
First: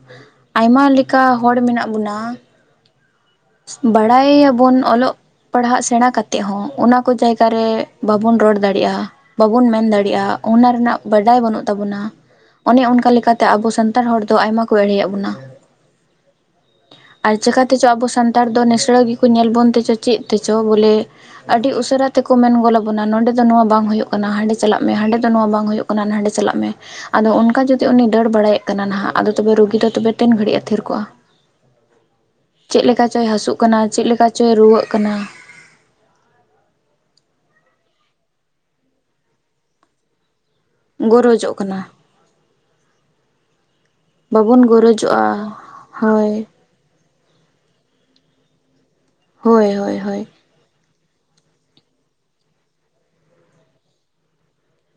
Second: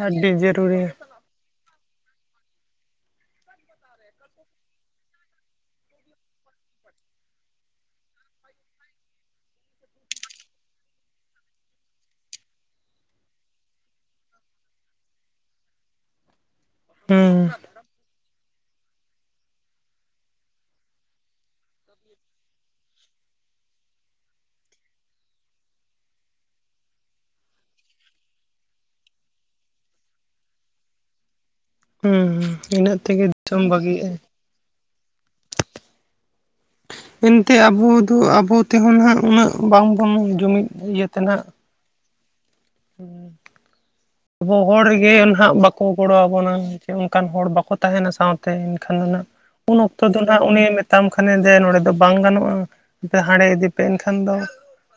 ᱟᱹᱰᱤ ᱵ ᱡᱟᱹᱨᱩᱨᱤ ᱚᱠᱟ ᱦᱚᱲ ᱢᱮᱱᱟᱜ ᱵᱚᱱᱟ ᱵᱟᱲᱟᱭᱟᱵᱚᱱ ᱚᱞᱚᱜ ᱯᱟᱲᱦᱟᱜ ᱥᱮᱬᱟ ᱠᱟᱛᱮ ᱦᱚᱸ ᱚᱱᱟ ᱠᱚ ᱡᱟᱭᱜᱟ ᱨᱮ ᱵᱟᱵᱚᱱ ᱨᱚᱲ ᱫᱟᱲᱮᱭᱟᱜᱼᱟ ᱵᱟᱵᱚᱱ ᱢᱮᱱ ᱫᱟᱲᱮᱭᱟᱜᱼᱟ ᱚᱱᱟ ᱨᱮᱱᱟᱜ ᱵᱟᱰᱟᱭ ᱵᱟᱹᱱᱩᱜ ᱛᱟᱵᱚᱱᱟ ᱚᱱᱮ ᱚᱱᱠᱟ ᱞᱮᱠᱟᱛᱮ ᱟᱵᱚ ᱥᱟᱱᱛᱟᱲ ᱦᱚᱲ ᱫᱚ ᱟᱭᱢᱟ ᱠᱚ ᱮᱲᱮᱭᱮᱫ ᱵᱚᱱᱟ ᱟᱨ ᱦᱩᱸ ᱪᱤᱠᱟᱛᱮᱪᱚ ᱟᱵᱚ ᱥᱟᱱᱛᱟᱲ ᱫᱚ ᱱᱤᱥᱲᱟᱹ ᱜᱮᱠᱚ ᱧᱮᱞ ᱵᱚᱱ ᱛᱮᱪᱚ ᱪᱮᱫ ᱛᱮᱪᱚ ᱵᱚᱞᱮ ᱟᱹᱰᱤ ᱩᱥᱟᱹᱨᱟ ᱛᱮᱠᱚ ᱢᱮᱱ ᱜᱚᱞ ᱟᱵᱚᱱᱟ ᱱᱚᱰᱮ ᱫᱚ ᱱᱚᱣᱟ ᱵᱟᱝ ᱦᱩᱭᱩᱜ ᱠᱟᱱᱟ ᱦᱟᱸᱰᱮ ᱪᱟᱞᱟᱜ ᱢᱮ ᱦᱟᱸᱰᱮ ᱫᱚ ᱱᱚᱣᱟ ᱵᱟᱝ ᱦᱩᱭᱩᱜ ᱠᱟᱱᱟᱱᱟᱜ ᱦᱟᱸᱰᱮ ᱪᱟᱞᱟᱜ ᱢᱮ ᱟᱫᱚ ᱚᱱᱠᱟ ᱡᱩᱫᱤ ᱩᱱᱤ ᱫᱟᱹᱲ ᱵᱟᱲᱟᱭᱮᱫ ᱠᱟᱱᱟ ᱱᱟᱦᱟᱜ ᱟᱫᱚ ᱛᱚᱵᱮ ᱨᱩᱜᱤ ᱫᱚ ᱛᱚᱵᱮ ᱛᱮᱱ ᱜᱷᱟᱹᱲᱤᱡ-ᱟ ᱛᱷᱤᱨ ᱠᱚᱜ-ᱟ ᱦᱩᱸ ᱤᱱᱟᱹᱜ ᱛᱮᱜᱮ ᱦᱟᱹᱥᱩᱜ ᱫᱤᱥᱚᱢ ᱠᱟᱱᱟ ᱪᱮᱫ ᱵᱷᱟᱹᱜᱤᱜᱼᱟ ᱞᱮᱠᱟ ᱪᱚᱭ ᱨᱩᱣᱟᱹᱜ ᱠᱟᱱᱟ? ᱮᱱᱛᱮ ᱟᱵᱚ ᱫᱚ ᱟᱵᱚ ᱛᱮᱦᱚᱸ ᱩᱱᱟᱜ ᱩᱱᱟᱹᱜ ᱵᱟᱝᱵᱚᱱ ᱡᱩᱢᱤᱫ ᱤᱭᱟᱹᱛᱮ ᱱᱟᱦᱟᱜ ᱜᱚᱨᱚᱡᱚᱜ ᱠᱟᱱᱟ᱾ ᱟᱵᱚ ᱵᱟᱵᱚᱱ ᱦᱚᱲ ᱨᱮᱜᱮ ᱱᱟᱦᱱᱟᱜ ᱜᱚᱨᱚᱡᱚᱜᱼᱟ ᱵᱟᱠᱚ ᱜᱚᱲᱚ ᱦᱳᱭ ᱟᱵᱚᱱᱟ᱾ ᱚᱱᱠᱟᱱ ᱦᱚᱲ ᱵᱟᱠᱚ ᱛᱟᱦᱮᱱᱟ ᱥᱟᱶᱛᱮ ᱮᱱᱠᱷᱟᱱ ᱫᱚᱜ ᱦᱳᱭ ᱩᱱ ᱦᱳᱭ ᱚᱠᱛᱚ ᱫᱚ ᱦᱳᱭ ᱱᱟᱦᱟᱜ ᱩᱱᱤ ᱛᱟᱢ ᱠᱷᱟᱱᱮ ᱡᱮ ᱱᱚᱸᱰᱮ ᱫᱚ ᱵᱟᱝ ᱜᱟᱱᱚᱜᱼᱟ ᱟᱮ ᱦᱟᱸᱰᱮ ᱤᱫᱤᱯᱮ ᱮᱱᱠᱷᱟᱱ ᱫᱚ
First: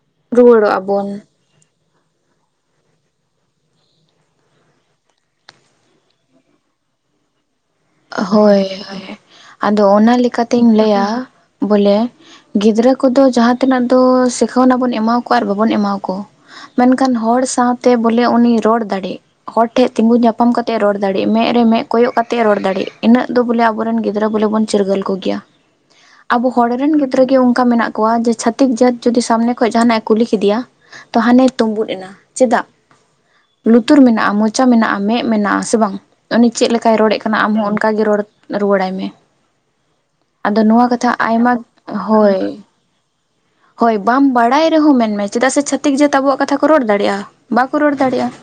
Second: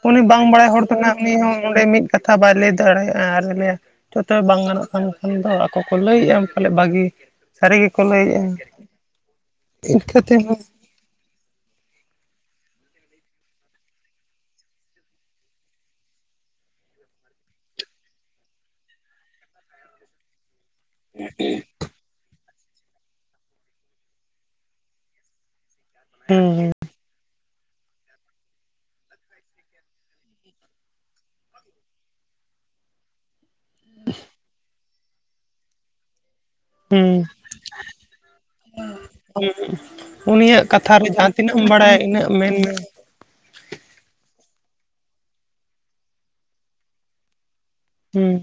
ᱩᱱᱤ ᱵᱟᱝ ᱵᱟᱲᱟᱭ ᱨᱩᱣᱟᱹᱲᱚᱜᱼᱟ ᱦᱚᱲ ᱵᱚᱱ ᱠᱟᱱᱟ ᱩᱱᱤ ᱦᱚᱸ ᱚᱸᱰᱮ ᱢᱤᱫ ᱠᱟᱛᱷᱟ ᱵᱟᱭ ᱞᱟᱹᱭ ᱫᱟᱲᱮᱭᱟᱜᱼᱟ᱾ ᱟᱨᱮ ᱞᱟᱹᱭᱟ ᱡᱚᱛᱚ ᱵᱟᱝ ᱜᱟᱱᱚᱜ ᱠᱟᱱ ᱠᱷᱟᱱ ᱫᱚ ᱟᱠᱚ ᱠᱚ ᱞᱟᱹᱭᱮᱜᱼᱟ, ᱯᱟᱞᱮᱫ ᱵᱷᱟᱹᱜᱤ ᱥᱟᱹᱨᱤ ᱜᱮ ᱦᱳᱭ ᱦᱳᱭ ᱟᱫᱚ ᱚᱱᱟ ᱤᱱᱠᱟᱹ ᱛᱮᱦᱚᱸ ᱞᱮᱠᱟᱛᱤᱧ ᱞᱟᱹᱭᱟ ᱵᱚᱞᱮ ᱜᱤᱫᱽᱨᱟᱹ ᱠᱚᱫᱚ ᱡᱟᱦᱟᱸᱛᱤᱱᱟᱹᱜ ᱫᱚ ᱥᱤᱠᱷᱟᱹᱣᱱᱟ ᱵᱚᱱ ᱮᱢᱟ ᱠᱚᱣᱟ ᱟᱨ ᱵᱟᱵᱚᱱ ᱮᱢᱟ ᱠᱚ᱾ ᱢᱮᱱᱠᱷᱟᱱ ᱦᱚᱲ ᱥᱟᱶᱛᱮ ᱵᱚᱞᱮ ᱩᱱᱤ ᱨᱚᱲ ᱫᱟᱲᱮᱜᱭᱟᱜ ᱦᱚᱲ ᱴᱷᱮᱡ ᱛᱤᱸᱜᱩ ᱧᱟᱯᱟᱢ ᱧᱟᱯᱟᱢ ᱠᱟᱛᱮ ᱨᱚᱲ ᱫᱟᱲᱮᱜ ᱢᱟ᱾ ᱢᱮᱫ ᱨᱮ ᱢᱮᱫ ᱠᱚᱭᱚᱜ ᱠᱟᱛᱮ ᱨᱚᱲ ᱤᱱᱟᱹᱜ ᱫᱚ ᱵᱚᱞᱮ ᱟᱵᱚᱨᱮᱱ ᱜᱤᱫᱽᱨᱟᱹ ᱵᱚᱞᱮ ᱵᱚᱱ ᱪᱤᱨᱜᱟᱹᱞ ᱠᱚᱜᱮᱭᱟ᱾ ᱦᱩᱸ ᱟᱵᱚ ᱦᱚᱲ ᱨᱮᱱ ᱜᱤᱫᱽᱨᱟᱹ ᱜᱮ ᱚᱱᱠᱟ ᱢᱮᱱᱟᱜ ᱠᱚ ᱵᱚᱱᱟ᱾ ᱠᱚᱣᱟ ᱡᱮ ᱪᱷᱟᱹᱛᱤᱠ ᱡᱟᱹᱛ ᱡᱩᱫᱤ ᱥᱟᱢᱱᱮ ᱠᱷᱚᱱ ᱡᱟᱦᱟᱱᱟᱜ ᱮ ᱠᱩᱞᱤ ᱠᱮᱫᱮᱭᱟ, ᱛᱚ ᱦᱟᱱᱮ ᱛᱩᱸᱵᱩᱫ ᱮᱱᱟ᱾ ᱪᱮᱫᱟᱜ? ᱞᱩᱛᱩᱨ ᱢᱮᱱᱟᱜᱼᱟ, ᱢᱚᱪᱟ ᱢᱮᱱᱟᱜᱼᱟ, ᱢᱮᱫ ᱢᱮᱱᱟᱜᱼᱟ ᱥᱮ ᱵᱟᱝ ᱩᱱᱤ ᱪᱮᱫᱞ ᱞᱮᱠᱟᱭ ᱦᱩᱸ ᱨᱚᱲᱮᱫ ᱠᱟᱱᱟ ᱟᱢ ᱦᱚᱸ ᱚᱱᱠᱟᱜ ᱜᱮ ᱨᱚᱲ ᱨᱩᱣᱟᱹᱲᱟᱭ ᱢᱮ᱾ ᱦᱮᱸ ᱟᱫᱚ ᱱᱚᱣᱟ ᱠᱟᱛᱷᱟ ᱟᱭᱢᱟ ᱤᱱᱟᱹᱜ ᱦᱳᱭ ᱢᱮᱱ ᱢᱮ ᱦᱳᱭ ᱵᱟᱢ ᱵᱟᱲᱟᱭ ᱨᱮᱦᱚᱸ ᱢᱮᱱᱢᱮ ᱪᱮᱫᱟᱜ ᱥᱮ ᱪᱷᱟᱹᱛᱤᱠ ᱡᱟᱹᱛ ᱟᱵᱚᱣᱟᱜ ᱠᱟᱛᱷᱟ ᱠᱚ ᱨᱚᱲ ᱫᱟᱲᱮᱭᱟᱜᱼᱟ᱾ ᱵᱟᱠᱚ ᱨᱚᱲ ᱫᱟᱲᱮᱜᱼᱟ ᱦᱩᱸ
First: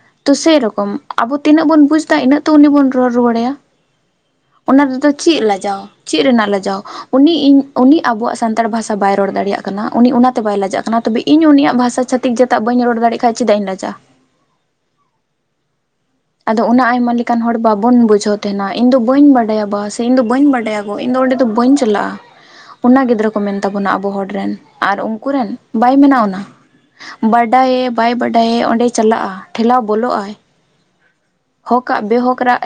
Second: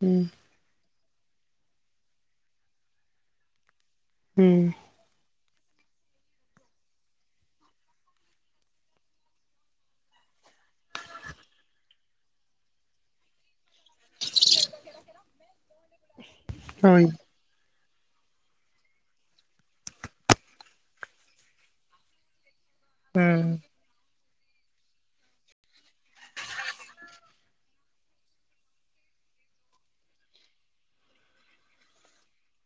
ᱦᱩᱸ ᱛᱚ ᱥᱮᱨᱚᱠᱚᱢ ᱟᱵᱚ ᱛᱤᱱᱟᱹᱜ ᱵᱩᱡᱽ ᱮᱫᱟ ᱤᱱᱟᱹᱜᱚ ᱩᱱᱤ ᱵ ᱨᱚᱲ ᱨᱩᱟᱹᱲᱟᱭᱟ᱾ ᱦᱮᱸ ᱚᱱᱟ ᱨᱮᱫᱚ ᱪᱮᱫ ᱞᱟᱡᱟᱣ ᱪᱮᱫ ᱨᱮᱱᱟᱜ ᱞᱟᱡᱟᱣ? ᱩᱱᱤ ᱤᱧ ᱩᱱᱤ ᱟᱵᱚᱣᱟᱜ ᱥᱟᱱᱛᱟᱲ ᱵᱷᱟᱥᱟ ᱵᱟᱭ ᱨᱚᱲ ᱫᱟᱲᱮᱭᱟᱜ ᱠᱟᱱᱟ, ᱩᱱᱤ ᱚᱱᱟᱛᱮ ᱵᱟᱭ ᱞᱟᱡᱟᱜ ᱠᱟᱱᱟ᱾ ᱛᱚᱵᱮ ᱤ ᱤᱧ ᱩᱱᱤᱭᱟᱜ ᱵᱷᱟᱥᱟ ᱪᱷᱛᱤᱠ ᱡᱟᱛᱟᱜ ᱵᱟᱹᱧ ᱨᱚᱲ ᱫᱟᱲᱮᱜ ᱠᱷᱟᱱ ᱪᱮᱫᱟᱜ ᱤᱧ ᱞᱟᱡᱟ ᱟᱫᱚ ᱚᱱᱟ ᱦᱳᱭ ᱟᱭᱢᱟ ᱞᱮᱠ ᱮᱠᱟᱱ ᱦᱚᱲ ᱵᱟᱵᱚᱱ ᱵᱩᱡᱷᱟᱹᱣ ᱛᱟᱦᱮᱱᱟ ᱤᱧ ᱫᱚ ᱵᱟᱹᱧ ᱵᱟᱰᱟᱭᱟ ᱵᱟ ᱥᱮ ᱤᱧ ᱫᱚ ᱵᱟᱹᱧ ᱵᱟᱰᱟᱭᱟ ᱜᱚ ᱤᱧ ᱫᱚ ᱚᱸᱰᱮ ᱫᱚ ᱵᱟᱹᱧ ᱪᱟᱞᱟᱜᱼᱟ᱾ <inaudible> ᱚᱱᱟ ᱜᱤᱫᱽᱨᱟᱹ ᱠᱚ ᱢᱮᱱ ᱦᱮᱸ ᱛᱟᱵᱚᱱᱟ ᱟᱵᱚ ᱦᱚᱲ ᱨᱮᱱ ᱟᱨ ᱩᱱᱠᱮᱱ ᱵᱟᱭ ᱢᱮᱱᱟᱜ ᱚᱱᱟ᱾ ᱵᱟᱰᱟᱭᱮ ᱵᱟᱭ ᱵᱟᱰᱟᱭᱮ ᱚᱸᱰᱮ ᱪᱟᱞᱟᱜᱼᱟ ᱴᱷᱮᱞᱟᱣ ᱵᱚᱞᱚᱜᱼᱟᱭ᱾ ᱦᱚᱠᱟᱜ ᱵᱮᱦᱚᱠ ᱨᱟᱜ